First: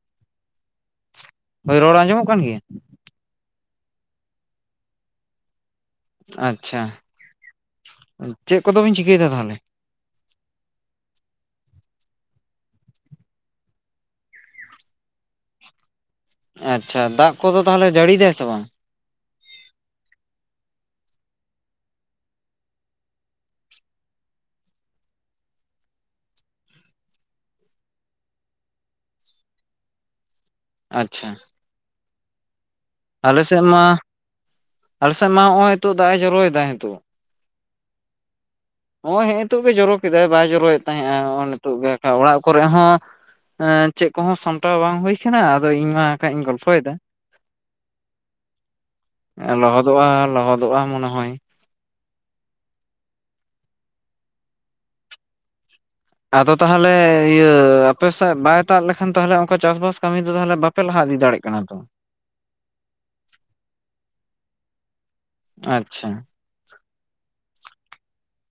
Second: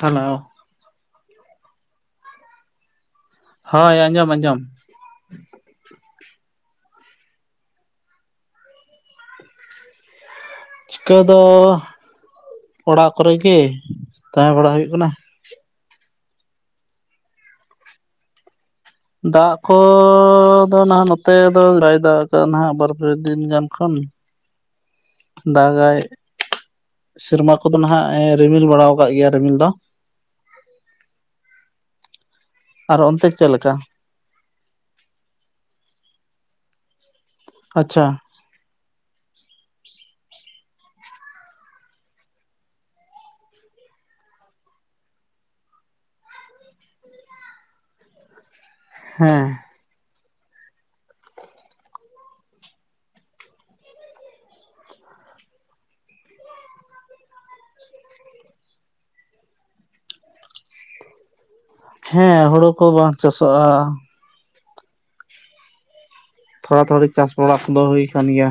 Hello ᱦᱳᱭ ᱨᱚᱲ ᱟᱸᱡᱚᱢᱚᱜ ᱠᱟᱱ ᱜᱮᱭᱟ ᱦᱳᱭ ᱟᱸᱡᱚᱢ ᱟᱸᱡᱚᱢ ᱟᱪᱪᱷᱟ ᱪᱮᱫ ᱠᱚᱫᱚᱵᱤᱱ ᱪᱤᱠᱟᱹᱭᱮᱫᱟ ᱛᱟᱦᱞᱮ ᱪᱤᱠᱟᱹ ᱫᱚ ᱚᱲᱟᱜ ᱠᱚᱨᱮ ᱜᱮ ᱛᱟᱦᱮᱸ ᱵᱟᱲᱟ ᱦᱩᱭᱩᱜ ᱠᱟᱱᱟ ᱟᱪᱪᱷᱟ ᱫᱟᱜ ᱠᱚᱫᱚ ᱛᱟᱦᱞᱮ ᱡᱟᱹᱲᱤ ᱫᱟᱭ ᱥᱮ ᱵᱟᱝ ᱫᱟᱜ ᱠᱚᱻᱫᱚ ᱱᱟᱦᱟᱜ ᱱᱚᱛᱮ ᱫᱚ ᱵᱟᱭ ᱫᱟᱜ ᱫᱟ ᱱᱟᱦᱟᱜ ᱵᱟᱨ ᱯᱮ ᱫᱤᱱ ᱜᱟᱱ ᱠᱷᱚᱱ ᱫᱟᱜᱟᱭ ᱥᱮᱨᱢᱟ ᱠᱚᱫᱚ ᱱᱟᱦᱟᱜ ᱨᱤᱢᱤᱞ ᱵᱟᱲᱟ ᱟᱠᱟᱫ ᱜᱮᱭᱟ ᱨᱤᱢᱤᱞ ᱫᱚ ᱟᱪᱪᱷᱟ ᱟᱨ ᱚᱱᱛᱮ ᱟᱞ ᱪᱮᱫ ᱥᱮᱫ ᱞᱮᱠᱟ ᱢᱟ, ᱟᱞᱮ ᱥᱮᱫ ᱢᱟ ᱦᱚᱸᱜᱼᱚᱭ ᱱᱤᱛᱚᱜ ᱫᱟᱜ ᱮ ᱡᱚᱨᱚᱭᱮᱫᱟ ᱱᱤᱛᱚᱜ ᱟᱪᱪᱷᱟ ᱦᱚᱸᱜᱼᱚᱭ ᱦᱮᱸᱜ-ᱮ ᱛᱳᱜ ᱜᱮ ᱡᱚᱨᱚ ᱠᱮᱫᱟᱭ ᱵᱟᱭ ᱡᱚᱨᱚᱭᱮᱫ ᱛᱟᱦᱮᱸᱜᱼᱟ ᱱᱚᱜᱼᱚᱭ ᱱᱤᱛᱚᱜ ᱜᱮ ᱚᱲᱟᱜ ᱠᱚᱨᱮ ᱦᱚᱸ ᱮᱸᱻ ᱪᱮᱫ ᱠᱚᱦᱚᱸ ᱥᱟᱢᱴᱟᱣ ᱵᱟᱝ ᱦᱩᱭ ᱟᱠᱟᱱᱟᱱᱟ ᱟᱫᱚ ᱤᱧ ᱢᱟ ᱦᱟ ᱠᱷᱟᱡ ᱤᱧ ᱜᱚᱞᱯᱷᱚᱭᱮᱫᱟ ᱦᱮᱸ ᱞᱚᱦᱚᱫᱚᱜᱼᱟ ᱞᱚᱦᱚᱫᱚᱜᱼᱟ ᱢᱚᱱᱮ ᱦᱚᱭ ᱟᱫᱚ ᱛᱟᱦᱞᱮ ᱤᱭᱟᱹ ᱟᱯᱮ ᱥᱮᱫ ᱵᱟᱭ ᱫᱟᱜ ᱞᱮᱠᱷᱟᱱ ᱛᱟᱦᱚᱞᱮ ᱚᱱᱠᱟ ᱪᱟᱥᱵᱟᱥ ᱠᱟᱹᱢᱤ ᱫᱚ ᱛᱟᱦᱚᱞᱮ ᱵᱟ ᱯᱮ ᱞᱟᱦᱟ ᱤᱫ ᱫᱟᱲᱮᱭᱟᱜ ᱠᱟᱱᱟ ᱛᱚ ᱦᱮᱸ ᱦᱩᱲᱩ ᱠᱚ ᱵᱟᱝ ᱪᱟᱥᱚᱜᱼᱟ ᱟᱪᱪᱷᱟ ᱛᱷᱚᱲᱟ ᱛᱷᱚᱲᱤ ᱪᱟᱥ ᱵᱟᱲᱟ ᱠᱚᱫᱚ ᱦᱩᱭ ᱟᱠᱟᱱ ᱜᱮᱭᱟ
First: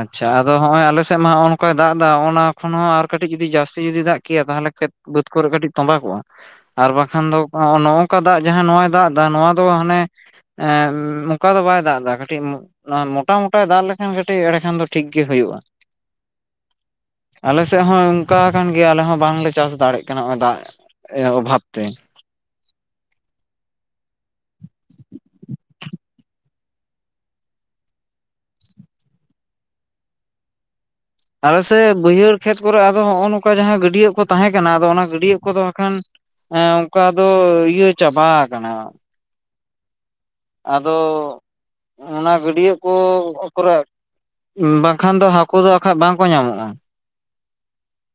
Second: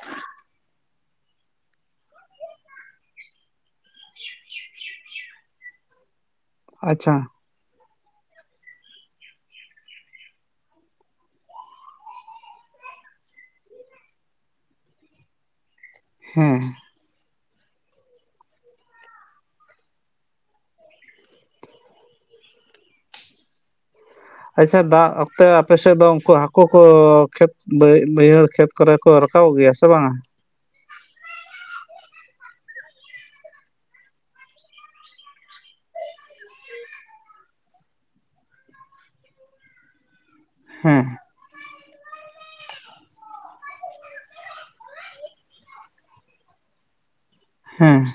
ᱟᱪᱪᱷᱟ ᱟᱫᱚ ᱦᱚᱸᱜᱼᱚᱭ ᱟᱞᱮ ᱥᱮᱫ ᱢᱟ ᱦᱚᱸᱜᱼᱚ ᱱᱚᱝᱠᱟᱭ ᱫᱟᱜ ᱮᱫᱟ ᱚᱱᱟ ᱠᱷᱚᱱ ᱦᱚᱸ ᱟᱨ ᱠᱟᱹᱴᱤᱡ ᱡᱩᱫᱤ ᱡᱟᱹᱥᱛᱤ ᱡᱩᱫᱤ ᱫᱟᱜ ᱠᱮᱭᱟ ᱛᱟᱦᱚᱞᱮ ᱠᱷᱮᱛ ᱵᱟᱹᱫᱽ ᱠᱚᱨᱮ ᱠᱟᱹᱴᱤᱡ ᱛᱚᱸᱵᱟ ᱠᱚᱜᱼᱟ ᱟᱨ ᱟᱪᱪᱷᱟ ᱵᱟᱠᱷᱟᱱ ᱫᱚ ᱱᱚᱜ ᱱᱚᱝᱠᱟ ᱫᱟᱜ ᱡᱟᱦᱟᱸ ᱱᱚᱟᱭ ᱫᱟᱜᱫᱟ ᱱᱚᱣᱟ ᱫᱚ ᱦᱟᱱᱮ ᱮᱸ ᱱᱚᱝᱠᱟ ᱫᱚ ᱵᱟᱭ ᱫᱟᱜ ᱮᱫᱟ ᱠᱟᱹᱴᱤᱡ ᱢᱚᱴᱟ ᱢᱚᱴᱟᱭ ᱫᱟᱜ ᱞᱮᱠᱷᱟᱱ ᱠᱟ ᱴᱤᱡ ᱮᱲᱮ ᱠᱷᱟᱱ ᱫᱚ ᱴᱷᱤᱠ ᱜᱮ ᱦᱳᱭᱳᱜᱼᱟ ᱦᱮᱸ ᱟᱞᱮ ᱥᱮᱜ ᱦᱚᱸ ᱚᱝᱠᱟ ᱟᱠᱟᱱ ᱜᱮᱭᱟ ᱟᱞᱮ ᱦᱚᱸ ᱵᱟᱝᱞᱮ ᱪᱟᱥ ᱫᱟᱲᱮᱜ ᱠᱟᱱᱟ ᱦᱚᱸᱜᱼᱚᱭ ᱫᱟᱜ ᱤᱭᱟᱹ ᱚᱵᱷᱟᱵᱽ ᱛᱮ ᱟᱪᱪᱷᱟ ᱫᱟᱜ ᱚᱠᱛᱮ ᱟᱯᱮᱥᱮᱫ ᱫᱚ ᱩᱝᱠᱩ ᱦᱟᱹᱠᱩ ᱠᱚ ᱠᱷᱮᱛ ᱵᱟᱹᱭᱦᱟᱹᱲ ᱠᱷᱮᱛ ᱠᱚᱨᱮ ᱠᱚ ᱨᱟᱠᱟᱵ ᱜᱮᱭᱟ ᱥᱮ ᱵᱟᱝᱟ ᱟᱞᱮ‌ ᱥᱮᱜ ᱵᱟᱹᱭᱦᱟᱹᱲ ᱠᱷᱮᱛ ᱠᱚᱨᱮᱜ ᱟᱫᱚ ᱱᱚᱜᱼᱚ ᱱᱚᱝᱠᱟ ᱡᱟᱦᱟᱸ ᱜᱟᱹᱰᱭᱟᱹ ᱠᱚ ᱛᱟᱦᱮᱸ ᱠᱟᱱᱟ ᱟᱫᱚ ᱚᱱᱟ ᱜᱟᱹᱰᱭᱟᱹ ᱠᱚᱫᱚ ᱦᱟᱸᱠᱷᱟᱱ ᱦᱮᱸ ᱚᱝᱠᱟ ᱫᱚ ᱤᱭᱟᱹ ᱪᱟᱵᱟ ᱟᱠᱟᱱᱟ ᱟᱫᱚ ᱦᱮᱸ ᱚᱱᱟ ᱜᱟᱹᱰᱭᱟᱹ ᱠᱚ ᱠᱚᱨᱮ ᱵᱟᱝᱠᱷᱟᱱ ᱫᱚ ᱦᱟᱹᱠᱩ ᱫᱚ ᱵᱟᱠᱷᱟᱡ ᱵᱟᱝᱠᱚ ᱧᱟᱢᱚᱜᱼᱟ ᱦᱮᱸ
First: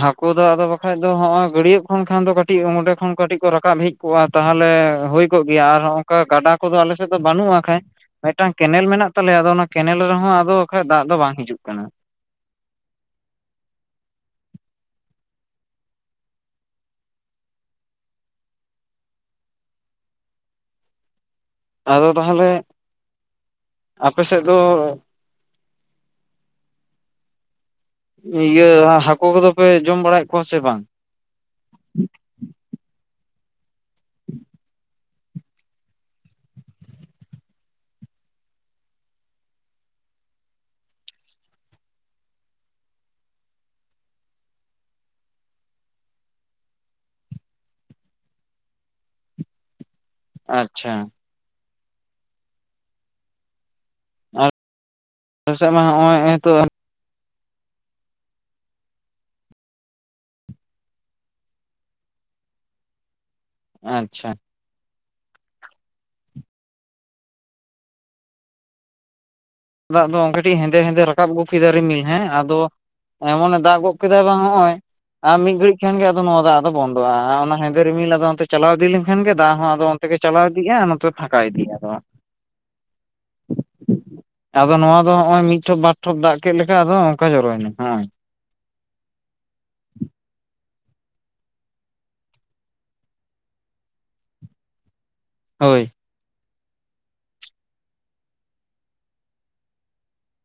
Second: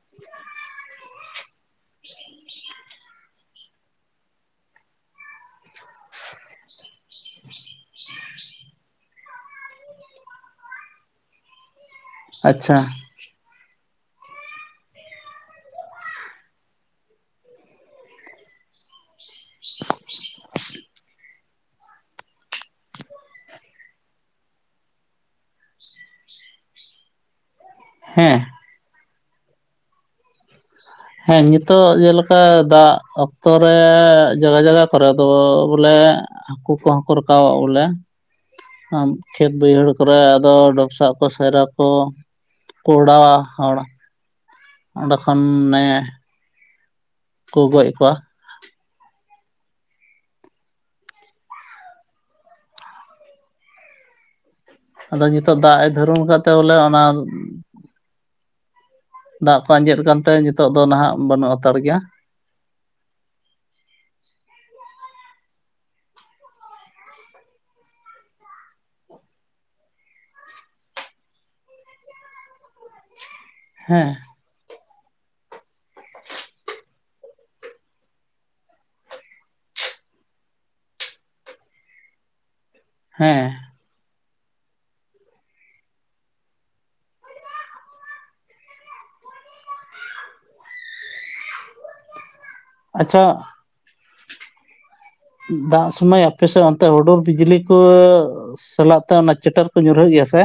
ᱦᱟᱹᱠᱩ ᱫᱚ ᱟᱫᱚ ᱵᱟᱠᱷᱟᱡ ᱫᱚ ᱦᱚᱸᱜᱚᱭ ᱜᱟᱹᱰᱭᱟᱹᱜ ᱠᱷᱚᱱ ᱠᱷᱟᱱ ᱫᱚ ᱠᱟᱹᱴᱤᱡ ᱚᱸᱰᱮ ᱠᱷᱚᱱ ᱠᱟᱹᱴᱤᱡ ᱠᱚ ᱨᱟᱠᱟᱵ ᱦᱮᱡ ᱠᱚᱜᱼᱟ ᱛᱟᱦᱞᱮ ᱦᱩᱭ ᱠᱚᱜ ᱜᱮᱭᱟ ᱟᱨ ᱦᱚᱸᱝᱠᱟ ᱜᱟᱰᱟ ᱠᱚᱫᱚ ᱟᱞᱮᱥᱮᱫ ᱫᱚ ᱵᱟᱹᱱᱩᱜᱼᱟ ᱦᱟᱸᱜ ᱠᱷᱟᱡ ᱢᱤᱜᱴᱟᱝ ᱠᱮᱱᱮᱞ ᱢᱮᱱᱟᱜ ᱛᱟᱞᱮᱭᱟ ᱟᱫᱚ ᱚᱱᱟ ᱠᱮᱱᱮᱞ ᱨᱮᱦᱚᱸ ᱟᱫᱚ ᱟᱠᱷᱟᱡ ᱫᱟᱜ ᱫᱚ ᱵᱟᱝ ᱦᱤᱡᱩᱜ ᱠᱟᱱᱟ᱾ ᱟᱪᱪᱷᱟ ᱟᱫᱚ ᱛᱟᱦᱞᱮ ᱟᱯᱮ ᱥᱮᱫ ᱫᱚ ᱦᱮᱸ ᱤᱭᱟᱹ ᱦᱟᱹᱠᱳ ᱠᱚᱫᱚ ᱯᱮ ᱡᱚᱢ ᱵᱟᱲᱟᱭᱮᱜ ᱠᱚᱣᱟ ᱥᱮ ᱵᱟᱝ? ᱦᱮᱸ ᱧᱤᱛᱚᱜ ᱡᱮᱞᱮᱠᱟ ᱫᱟᱜ ᱚᱠᱛᱚᱨᱮ ᱡᱟᱜᱟ ᱡᱟᱜᱟ ᱠᱚᱨᱮ ᱫᱚ ᱵᱚᱞᱮ ᱦᱟᱹᱠᱩ ᱠᱚᱦᱚᱸ ᱠᱚ ᱨᱟᱠᱟᱵᱚᱜᱼᱟ ᱵᱚᱞᱮ᱾ ᱠᱷᱮᱛ ᱵᱟᱹᱭᱦᱟᱹᱲ ᱠᱚᱨᱮ ᱟᱫᱚ ᱰᱚᱯᱥᱟᱜ ᱠᱚ ᱥᱟᱭᱨᱟ ᱠᱚ ᱠᱚᱰᱟᱣᱟ ᱦᱚᱲ ᱚᱸᱰᱮ ᱠᱷᱚᱱᱮ ᱠᱚ ᱜᱚᱡ ᱠᱚᱣᱟ᱾ ᱟᱪᱪᱷᱟ ᱟᱞᱮ ᱟᱫᱚ ᱧᱤᱛᱚᱜ ᱥᱮᱫ ᱫᱟᱜ ᱢᱟ ᱮ ᱦᱚᱸᱜᱼᱚᱭ ᱫᱷᱟᱹᱨᱩᱱ ᱠᱟᱜ ᱛᱮ ᱱᱤᱛᱚᱜ ᱵᱚᱞᱮ ᱚᱱᱟ ᱫᱟᱜ ᱠᱚ ᱟᱸᱡᱮᱫ ᱠᱟᱱᱛᱮ ᱱᱤᱛᱚᱜ ᱫᱚ ᱱᱟᱦᱟᱜ ᱵᱟᱹᱱᱩᱜ ᱦᱟᱛᱟᱲ ᱜᱮᱭᱟ᱾ ᱟᱪᱪᱷᱟ ᱫᱟᱜ ᱫᱚ ᱠᱟᱹᱴᱤᱜ ᱦᱮᱸᱫᱮ ᱦᱮᱸᱫᱮ ᱨᱟᱠᱟᱵ ᱜᱚᱜ ᱠᱮᱫᱟ ᱨᱤᱢᱤᱞ ᱦᱮᱸ ᱟᱫᱚ ᱮᱢᱚᱱ ᱫᱟᱜ ᱜᱚᱜ ᱦᱮᱸ ᱠᱮᱫᱟᱭ ᱵᱟᱝ ᱦᱚᱜᱼᱚᱭ ᱟ ᱢᱤᱜ ᱜᱷᱟᱹᱲᱤᱡ ᱠᱷᱟᱱᱜ ᱜᱮ ᱱᱚᱣᱟ ᱫᱚ ᱟᱫᱚ ᱵᱚᱱᱫᱚ ᱫᱚᱜᱼᱟ ᱟ ᱚᱱᱟ ᱦᱮᱸᱫᱮ ᱨᱤᱢᱤᱞ ᱟᱫᱚ ᱚᱱᱛᱮ ᱪᱟᱞᱟᱣ ᱤᱫᱤ ᱞᱮᱱᱠᱷᱟᱱ ᱜᱮ ᱫᱟᱜ ᱦᱚᱸ ᱟᱫᱚ ᱚᱱᱛᱮ ᱜᱮ ᱪᱟᱞᱟᱣ ᱤᱫᱤᱜᱼᱟ ᱱᱚᱛᱮ ᱯᱷᱟᱸᱠᱟ ᱤᱫᱤᱜᱼᱟ ᱟᱫᱚ᱾ ᱦᱮᱸ ᱟᱫᱚ ᱱᱚᱣᱟ ᱫᱚ ᱦᱚᱜᱼᱚᱭ ᱢᱤᱜ ᱴᱷᱚᱯ ᱵᱟᱨ ᱴᱷᱚᱯ ᱫᱟᱜ ᱠᱮᱜ ᱞᱮᱠᱟ ᱟᱫᱚ ᱦᱚᱸᱜᱼᱚᱝᱠᱟ ᱡᱚᱨᱚᱭᱮᱱᱟ ᱦᱚᱜᱼᱚᱭ᱾ ᱟᱪᱪᱷᱟ ᱦᱳᱭ ᱫᱟᱜ ᱥᱩᱢᱟᱹᱭ ᱟᱯᱮᱥᱜ ᱚᱱᱛᱮ ᱦᱩᱰᱩᱨ ᱵᱤᱡᱽᱞᱤ ᱠᱚ ᱥᱟᱞᱟᱜ ᱛᱮ ᱚᱱᱟ ᱪᱮᱴᱮᱨ ᱠᱚ ᱧᱩᱨᱦᱟᱹᱜ ᱜᱮᱭᱟ ᱥᱮ?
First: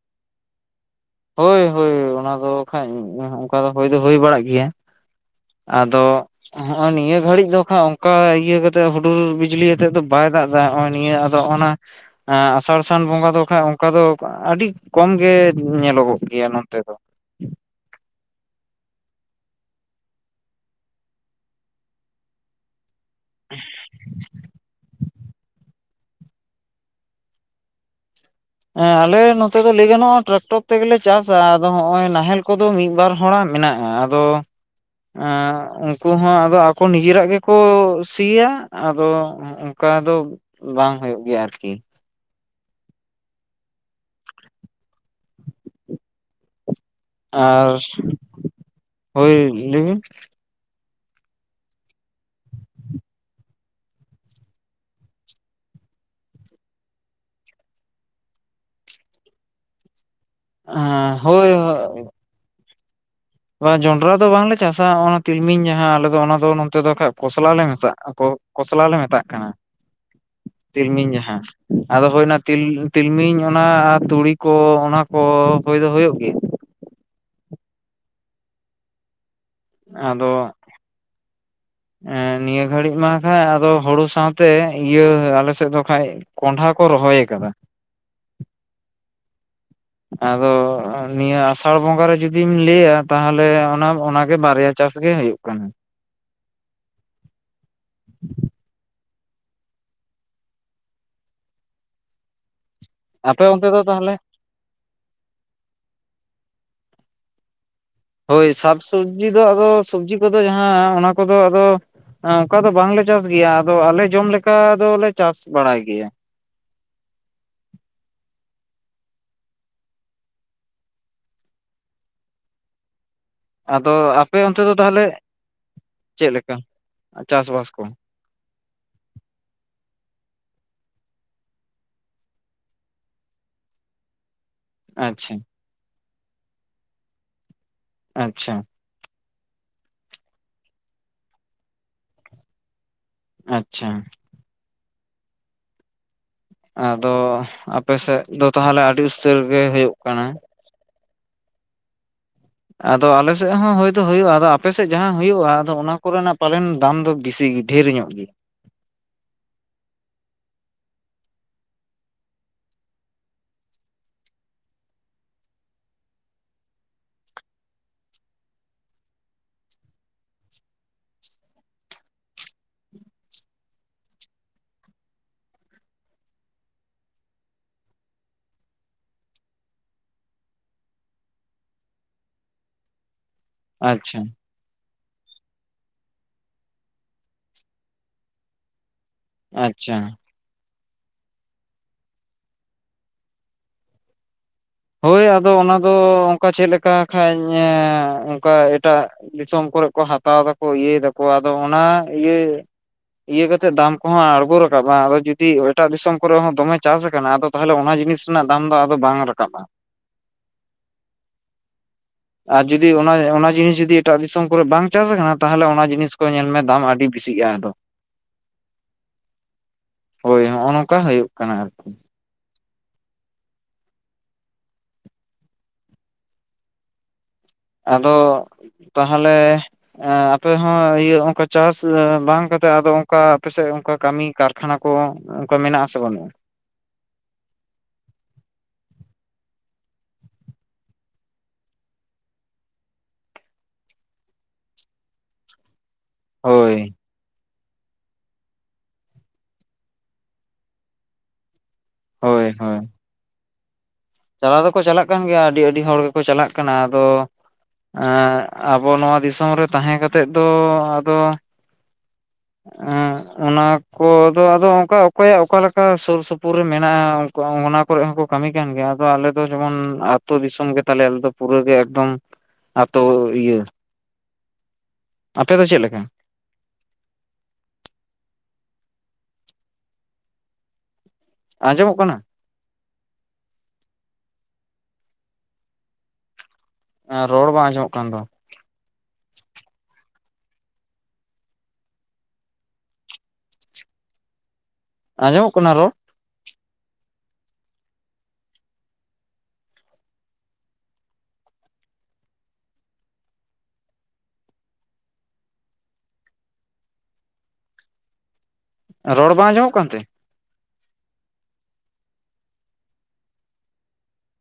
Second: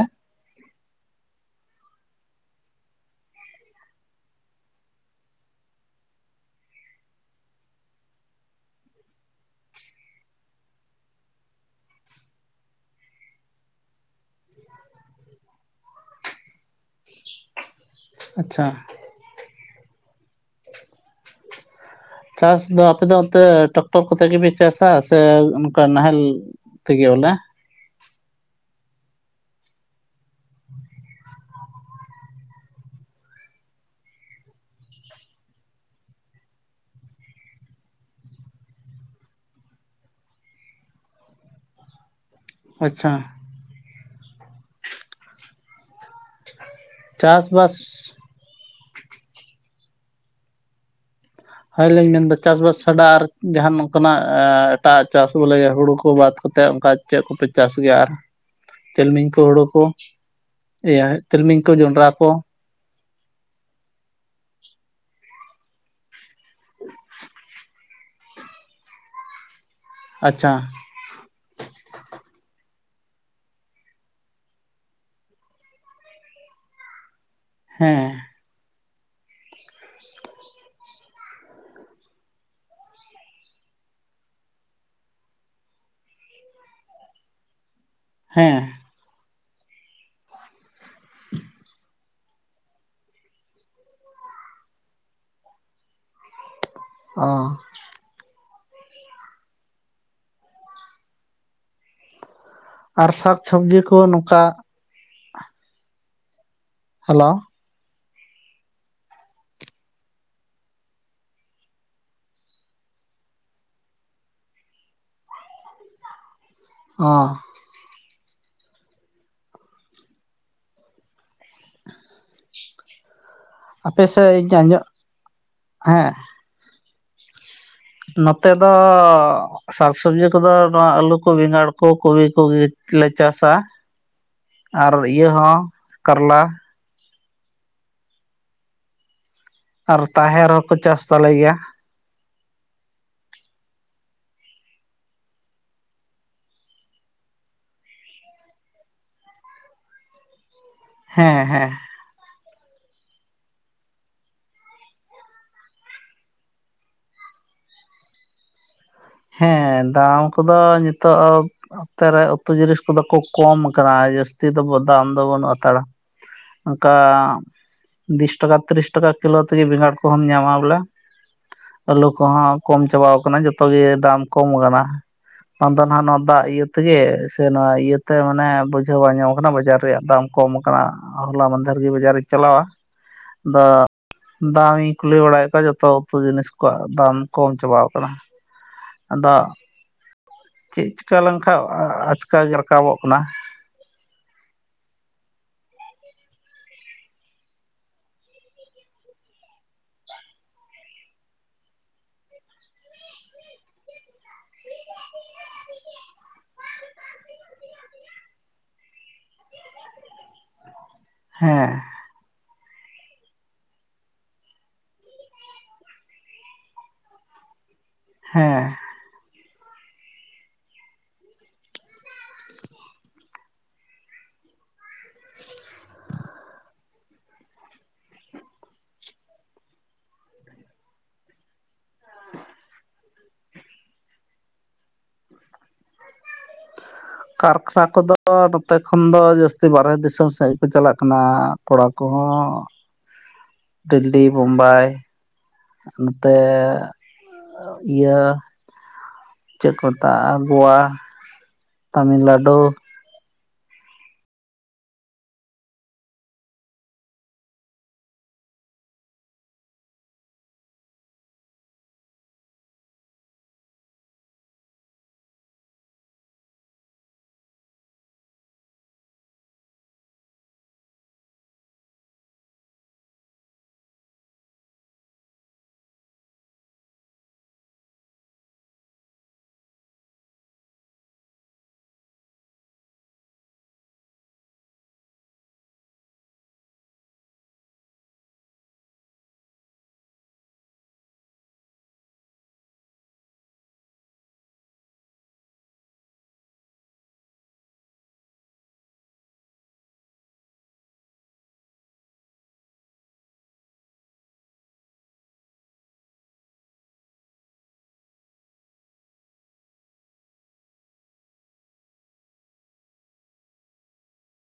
ᱦᱳᱭ ᱦᱳᱭ ᱚᱱᱟ ᱫᱚ ᱠᱷᱟᱡ ᱚᱝᱠᱟ ᱫᱚ ᱦᱳᱭ ᱫᱚ ᱦᱳᱭ ᱵᱟᱲᱟᱜ ᱜᱮᱭᱟ᱾ ᱟᱫᱚ ᱦᱚᱸᱜᱼᱚᱭ ᱱᱤᱭᱟᱹ ᱜᱷᱟᱹᱲᱤᱡ ᱫᱚ ᱠᱷᱟᱡ ᱚᱱᱠᱟ ᱤᱭᱟᱹ ᱠᱟᱛᱮᱜ ᱦᱩᱰᱩᱨ ᱵᱤᱡᱽᱞᱤ ᱟᱛᱮᱫ ᱫᱚ ᱵᱟᱭ ᱫᱟᱜ ᱮᱫᱟ ᱦᱚᱜᱼᱚᱭ ᱱᱤᱭᱟᱹ ᱛᱚ ᱚᱱᱟ ᱮᱸ ᱟᱥᱟᱲ ᱥᱟᱱ ᱵᱚᱸᱜᱟ ᱫᱚ ᱠᱷᱟᱡ ᱚᱱᱠᱟ ᱫᱚ ᱟᱹᱰᱤ ᱠᱚᱢ ᱜᱮ ᱧᱮᱞᱚᱜᱚᱜ ᱜᱮᱭᱟ ᱱᱚᱛᱮ ᱫᱚ᱾ ᱟᱪᱪᱷᱟ [inaudible] ᱪᱟᱥ ᱫᱚ ᱟᱯᱮᱫᱚ ᱚᱱᱛᱮ ᱴᱮᱠᱴᱚᱨ ᱠᱚᱛᱮ ᱜᱮᱯᱮ ᱪᱟᱥᱟ ᱥᱮ ᱠᱟ ᱱᱟᱦᱮᱞ ᱛᱮᱜᱮ ᱵᱚᱞᱮ? ᱦᱮᱸ ᱟᱞᱮ ᱱᱚᱛᱮ ᱫᱚ ᱞᱟᱹᱭ ᱜᱟᱱᱚᱜᱼᱟ ᱴᱨᱟᱠᱴᱚᱨ ᱛᱮᱜᱮᱞᱮ ᱪᱟᱥᱟ ᱟᱫᱚ ᱦᱚᱜᱼᱚᱭ ᱱᱟᱦᱮᱞ ᱠᱚᱫᱚ ᱢᱤᱜ ᱵᱟᱨ ᱦᱚᱲᱟᱜ ᱢᱮᱱᱟᱜᱼᱟ᱾ ᱫᱚ ᱮᱸ ᱩᱝᱠᱩ ᱦᱚᱸ ᱟᱫᱚ ᱟᱠᱚ ᱱᱤᱡᱮᱨᱟᱜ ᱜᱮᱠᱚ ᱥᱤᱭᱟ ᱟᱫᱚ ᱚᱝᱠᱟ ᱫᱚ ᱵᱟᱝ ᱦᱩᱭᱩᱜ ᱜᱮᱭᱟ ᱟᱨᱠᱤ᱾ ᱟᱪᱪᱷᱟ ᱪᱟᱥᱵᱟᱥ ᱟᱨ ᱦᱳᱭ ᱞᱟᱹᱭ ᱵᱤᱱ ᱦᱳᱭᱞᱤᱧ ᱢᱮᱱᱫᱟ ᱪᱟᱥᱵᱟᱥ ᱪᱷᱟᱰᱟ ᱟᱨ ᱡᱟᱦᱟᱱ ᱚᱝᱠᱟᱱᱟᱜ ᱮᱴᱟᱜ ᱟᱜ ᱪᱟᱥ ᱵᱚᱞᱮ ᱦᱩᱲᱩ ᱠᱚ ᱵᱟᱫ ᱠᱟᱛᱮᱫ ᱚᱝᱠᱟ ᱪᱮᱜ ᱠᱚᱯᱮ ᱪᱟᱥ ᱜᱮᱭᱟ ᱟᱨ ᱛᱤᱞᱢᱤᱧ ᱠᱚ ᱦᱩᱲᱩ ᱠᱩ? ᱤᱭᱟᱹ ᱦᱮᱸ ᱦᱳᱭ ᱛᱤᱞᱢᱤᱧ ᱠᱚ ᱡᱚᱱᱰᱨᱟ ᱠᱚ ᱵᱟ ᱡᱚᱱᱰᱨᱟ ᱫᱚ ᱵᱟᱝᱞᱮ ᱪᱟᱥᱟ ᱚᱱᱟ ᱛᱤᱞᱢᱤᱧ ᱡᱟᱦᱟᱸ ᱟᱞᱮ ᱫᱚ ᱚᱱᱟ ᱫᱚ ᱱᱚᱛᱮ ᱫᱚ ᱠᱚᱥᱞᱟ ᱞᱮ ᱢᱮᱥᱟᱜᱼᱟ᱾ ᱟᱠᱚ ᱠᱚᱥᱞᱟ ᱞᱮ ᱢᱮᱛᱟᱜ ᱠᱟᱱᱟ ᱟᱪᱪᱷᱟ ᱛᱤᱞᱢᱤᱧ ᱡᱟᱦᱟᱸ᱾ ᱟᱫᱚ ᱦᱳᱭᱱᱟ ᱛᱩᱞ ᱛᱤᱞᱢᱤᱧ ᱚᱱᱟ ᱛᱩᱲᱤ ᱠᱚ ᱚᱱᱟ ᱠᱚ ᱦᱳᱭ ᱫᱚ ᱦᱳᱭᱳᱜ ᱜᱮᱭᱟ᱾ ᱦᱮᱸ ᱟᱫᱚ [inaudible] ᱮᱸ ᱱᱤᱭᱟᱹ ᱜᱷᱟᱹᱲᱤᱜ ᱢᱟᱦᱮᱸ ᱟᱫᱚ ᱦᱩᱲᱩ ᱥᱟᱶᱛᱮ ᱤᱭᱟᱹ ᱟᱞᱮ ᱥᱮᱫ ᱫᱚ ᱠᱷᱟᱡ ᱠᱚᱸᱰᱦᱟ ᱠᱚ ᱨᱚᱦᱚᱭ ᱟᱠᱟᱫᱟ᱾ ᱦᱮᱸ ᱟᱫᱚ ᱱᱤᱭᱟᱹ ᱟᱥᱟᱲ ᱵᱚᱸᱜᱟ ᱨᱮ ᱡᱩᱫᱤᱢ ᱞᱟᱹᱭᱟ ᱛᱟᱦᱞᱮ ᱚᱱᱟ ᱚᱱᱟᱜᱮ ᱵᱟᱨᱭᱟ ᱪᱟᱥ ᱜᱮ ᱦᱩᱭᱩᱜ ᱠᱟᱱᱟ᱾ ᱚᱻ [inaudible] ᱟᱨ ᱥᱟᱠ ᱟᱯᱮ ᱚᱱᱛᱮ ᱥᱚᱵᱽᱡᱤ ᱫᱚ ᱠᱚ ᱛᱟᱦᱚᱞᱮ ᱱᱚᱝᱠᱟ ᱦᱮᱞᱳ ᱦᱳᱭ ᱥᱟᱠᱼᱥᱚᱵᱽᱡᱤ ᱫᱚ ᱟᱫᱚ ᱥᱚᱵᱡᱤ ᱠᱚᱫᱚ ᱡᱟᱦᱟᱸ ᱚᱱᱟ ᱠᱚᱫᱚ ᱟᱫᱚ ᱚᱱᱠᱟ ᱫᱚ ᱵᱟᱝᱞᱮ ᱪᱟᱥ ᱜᱮᱭᱟ ᱟᱫᱚ ᱟᱞᱮ ᱡᱚᱢ ᱞᱮᱠᱟ ᱫᱚᱞᱮ ᱪᱟᱥ ᱵᱟᱲᱟᱭ ᱜᱮᱭᱟ ᱚ [inaudible] ᱟᱫᱚ ᱥᱮᱫ ᱟᱯᱮ ᱤᱧ ᱚᱱᱛᱮ ᱫᱚ ᱟᱸᱡᱚᱢ ᱛᱟᱦᱚᱞᱮ ᱦᱮᱸ ᱪᱮᱫᱞᱮᱠᱟ ᱪᱟᱥᱵᱟᱥ ᱠᱚ ᱱᱚᱛᱮ ᱫᱚ ᱥᱟᱠᱥᱚᱵᱽᱡᱤ ᱠᱚᱫᱚ ᱱᱚᱣᱟ ᱟᱹᱞᱩ ᱠᱚ ᱵᱮᱸᱜᱟᱲ ᱠᱚ ᱠᱚᱵᱤ ᱠᱚᱜᱮᱞᱮ ᱪᱟᱥᱟ ᱟᱨ ᱤᱭᱟᱹ ᱟᱪᱪᱷᱟ ᱦᱚᱸ ᱠᱟᱨᱞᱟ ᱟᱪᱪᱷᱟ ᱟᱨ ᱛᱟᱦᱮᱨ ᱦᱚ ᱠᱚ ᱪᱟᱥ ᱛᱟᱞᱮ ᱜᱮᱭᱟ ᱟᱪᱪᱷᱟ ᱟᱫᱚ ᱟᱯᱮ ᱥᱮᱫ ᱫᱚ ᱛᱟᱦᱚᱞᱮ ᱟᱹᱰᱤ ᱩᱥᱛᱟᱹᱨ ᱜᱮ ᱦᱩᱭᱩᱜ ᱠᱟᱱᱟ ᱦᱮᱸ ᱦᱮᱸ ᱟᱫᱚ ᱟᱞᱮᱥᱮᱫ ᱦᱚᱸ ᱦᱳᱭ ᱫᱚ ᱦᱩᱭᱩᱜᱼᱟ ᱟᱫᱚ ᱟᱯᱮᱥᱮᱫ ᱡᱟᱦᱟᱸ ᱦᱩᱭᱩᱜᱼᱟ ᱟᱫᱚ ᱚᱱᱟ ᱠᱚᱨᱮᱱᱟᱜ ᱯᱟᱞᱮᱱ ᱫᱟᱢ ᱫᱚ ᱵᱤᱥᱤ ᱜᱮ ᱰᱷᱮᱨ ᱧᱚᱜ ᱜᱮ ᱦᱮᱸ ᱫᱟᱢ ᱠᱚᱫᱚ ᱱᱤᱛᱚᱜ ᱱᱚᱛᱮ ᱨᱮ ᱩᱛᱩ ᱡᱤᱱᱤᱥ ᱠᱚᱫᱚ ᱠᱚ ᱠᱚᱢ ᱟᱠᱟᱱᱟ ᱡᱟᱹᱥᱛᱤ ᱫᱚ ᱫᱟᱢ ᱫᱚ ᱵᱟᱹᱱᱩᱜ ᱦᱟᱛᱟᱲᱟ ᱚᱱᱠᱟ ᱵᱤᱥ ᱴᱟᱠᱟ ᱛᱤᱨᱤᱥ ᱴᱟᱠᱟ ᱠᱤᱞᱳ ᱛᱮᱜᱮ ᱵᱮᱸᱜᱟᱲ ᱠᱚᱦᱚᱸᱢ ᱧᱟᱢᱟ ᱵᱚᱞᱮ ᱟᱹᱞᱩ ᱠᱚᱦᱚᱸ ᱠᱚᱢ ᱪᱟᱵᱟᱣ ᱠᱟᱱᱟ ᱡᱚᱛᱚ ᱜᱮ ᱫᱟᱢ ᱠᱚᱢ ᱠᱟᱱᱟ ᱟᱫᱚ ᱱᱟᱜ ᱱᱚᱣᱟ ᱫᱟᱜ ᱤᱭᱟᱹ ᱛᱮᱜᱮ ᱥᱮ ᱱᱚᱣᱟ ᱤᱭᱟᱹᱛᱮ ᱢᱟᱱᱮ ᱵᱩᱡᱷᱟᱹᱣ ᱵᱟᱝ ᱧᱟᱢ ᱟᱠᱟᱱᱟ ᱵᱟᱡᱟᱨ ᱨᱮᱭᱟᱜ ᱫᱟᱢ ᱠᱚᱢ ᱠᱟᱱᱟ ᱦᱚᱞᱟ ᱢᱟᱫᱷᱮᱨ ᱜᱮ ᱵᱟᱡᱟᱨᱤᱧ ᱪᱟᱞᱟᱣᱟ ᱟᱪᱪᱷᱟ [unintelligible] ᱫᱟᱢ ᱤᱧ ᱠᱩᱞᱤ ᱵᱟᱲᱟᱭᱮᱫ ᱠᱚᱣᱟ ᱡᱚᱛᱚ ᱩᱛᱩ ᱡᱤᱱᱤᱥ ᱠᱚᱣᱟᱜ ᱫᱟᱢ ᱠᱚᱢ ᱪᱟᱵᱟᱣ ᱠᱟᱱᱟ ᱟᱫᱚ ᱟᱪᱪᱷᱟ ᱪᱮᱫ ᱪᱤᱠᱟᱹ ᱞᱮᱱᱠᱷᱟᱱ ᱟᱪᱠᱮ ᱜᱮ ᱨᱟᱠᱟᱵᱚᱜ ᱠᱟᱱᱟ ᱦᱳᱭ ᱟᱫᱚ ᱚᱱᱟ ᱫᱚ ᱚᱱᱠᱟ ᱪᱮᱫ ᱞᱮᱠᱟ ᱠᱷᱟᱱᱡ ᱚᱱᱠᱟ ᱮᱴᱟᱜ ᱫᱤᱥᱚᱢ ᱠᱚᱨᱮ ᱠᱚ ᱦᱟᱛᱟᱣ ᱫᱟᱠᱚ ᱤᱭᱟᱹᱭ ᱫᱟᱠᱚ ᱟᱫᱚ ᱚᱱᱟ ᱤᱭᱟᱹ ᱤᱭᱟᱹ ᱠᱟᱛᱮᱫ ᱫᱟᱢ ᱠᱚᱦᱚᱸ ᱟᱸᱬᱜᱚ ᱨᱟᱠᱟᱵ ᱟ ᱟᱫᱚ ᱡᱩᱫᱤ ᱮᱴᱟᱜ ᱫᱤᱥᱚᱢ ᱠᱚᱨᱮ ᱦᱚᱸ ᱫᱚᱢᱮ ᱪᱟᱥ ᱟᱠᱟᱱᱟ ᱟᱫᱚ ᱛᱟᱦᱚᱞᱮ ᱚᱱᱟ ᱡᱤᱱᱤᱥ ᱨᱮᱱᱟᱜ ᱫᱟᱢ ᱫᱚ ᱟᱫᱚ ᱵᱟᱝ ᱨᱟᱠᱟᱵ ᱟ ᱦᱮᱸ ᱟᱨ ᱡᱩᱫᱤ ᱚᱱᱟ ᱚᱱᱟ ᱡᱤᱱᱤᱥ ᱡᱩᱫᱤ ᱮᱴᱟᱜ ᱫᱤᱥᱚᱢ ᱠᱚᱨᱮ ᱵᱟᱝ ᱪᱟᱥ ᱟᱠᱟᱱᱟ ᱛᱟᱦᱚᱞᱮ ᱚᱱᱟ ᱡᱤᱱᱤᱥ ᱠᱚ ᱧᱮᱞ ᱢᱮ ᱫᱟᱢ ᱟᱹᱰᱤ ᱵᱮᱥᱤᱜᱼᱟ ᱟᱫᱚ ᱦᱮᱸ ᱦᱳᱭ ᱦᱚᱜᱼᱚ ᱱᱚᱝᱠᱟ ᱦᱩᱭᱩᱜ ᱠᱟᱱᱟ ᱟᱨᱠᱤ [unintelligible] [inaudible] ᱟᱫᱚ ᱛᱟᱦᱚᱞᱮ ᱟᱯᱮ ᱦᱚᱸ ᱤᱭᱟᱹ ᱦᱚᱸᱜᱠᱟ ᱪᱟᱥ ᱵᱟᱝ ᱠᱟᱛᱮ ᱟᱫᱚ ᱚᱱᱠᱟ ᱟᱯᱮᱥᱮᱫ ᱚᱱᱠᱟ ᱠᱟᱹᱢᱤ ᱠᱟᱨᱠᱷᱟᱱᱟ ᱠᱚ ᱚᱱᱠᱟ ᱢᱮᱱᱟᱜ ᱟ ᱥᱮ ᱵᱟᱹᱱᱩᱜᱼᱟ ᱠᱟᱨᱠᱷᱟᱱᱟ ᱠᱚᱫᱚ ᱱᱚᱛᱮ ᱠᱷᱚᱱ ᱫᱚ ᱡᱟᱹᱥᱛᱤ ᱵᱟᱨᱦᱮ ᱫᱤᱥᱚᱢ ᱥᱮᱫ ᱜᱮᱠᱚ ᱪᱟᱞᱟᱜ ᱠᱟᱱᱟ ᱠᱚᱲᱟ ᱠᱚᱦᱚᱸ ᱫᱤᱞᱞᱤ ᱵᱳᱢᱵᱟᱭ ᱱᱚᱛᱮ ᱦᱳᱭ ᱤᱭᱟᱹ ᱪᱮᱫ ᱠᱚ ᱢᱮᱛᱟᱜᱼᱟ ᱜᱳᱣᱟ ᱦᱳᱭ ᱛᱟᱢᱤᱱᱞᱟᱰᱩ ᱦᱳᱭ ᱪᱟᱞᱟᱣ ᱫᱚᱠᱚ ᱪᱟᱞᱟᱜ ᱠᱟᱱ ᱜᱮᱭᱟ ᱟᱹᱰᱤ ᱟᱹᱰᱤ ᱦᱚᱲ ᱜᱮᱠᱚ ᱪᱟᱞᱟᱜ ᱠᱟᱱᱟ ᱟᱫᱚ ᱮᱸᱜ ᱟᱵᱚ ᱱᱚᱣᱟ ᱫᱤᱥᱚᱢ ᱨᱮ ᱛᱟᱦᱮᱸ ᱠᱟᱛᱮᱫ ᱫᱚ ᱟᱫᱚ [inaudible] ᱚᱱᱟ ᱠᱚᱫᱚ ᱟᱫᱚ ᱚᱱᱠᱟ ᱚᱠᱚᱭᱟᱜ ᱚᱠᱟ ᱞᱮᱠᱟ ᱥᱩᱨ ᱥᱩᱯᱩᱨ ᱨᱮ ᱢᱮᱱᱟᱜᱼᱟ ᱚᱱᱟ ᱠᱚᱨᱮᱜ ᱦᱚᱸᱠᱚ ᱠᱟᱹᱢᱤ ᱠᱟᱱ ᱜᱮᱭᱟ ᱟᱞᱮ ᱫᱚ ᱡᱮᱢᱚᱱ ᱟᱹᱛᱩ ᱫᱤᱥᱚᱢ ᱜᱮ ᱛᱟᱞᱮ ᱟᱞᱮ ᱫᱚ ᱯᱩᱨᱟᱹᱜᱮ ᱮᱠᱫᱚᱢ ᱟᱹᱛᱳ ᱤᱭᱟᱹ ᱟᱯᱮ ᱫᱚ ᱪᱮᱫ ᱞᱮᱠᱟ ᱟᱸᱡᱚᱢᱚᱜ ᱠᱟᱱᱟ? ᱨᱚᱲ ᱵᱟᱝ ᱟᱸᱡᱚᱢᱚᱜ ᱠᱟᱱᱫᱚ᱾ ᱟᱸᱡᱚᱢᱼᱚᱜ ᱠᱟᱱᱟ ᱨᱚᱲ? ᱨᱚᱲ ᱵᱟᱝ ᱟᱸᱡᱚᱢᱼᱚᱜ ᱠᱟᱱᱛᱮ᱾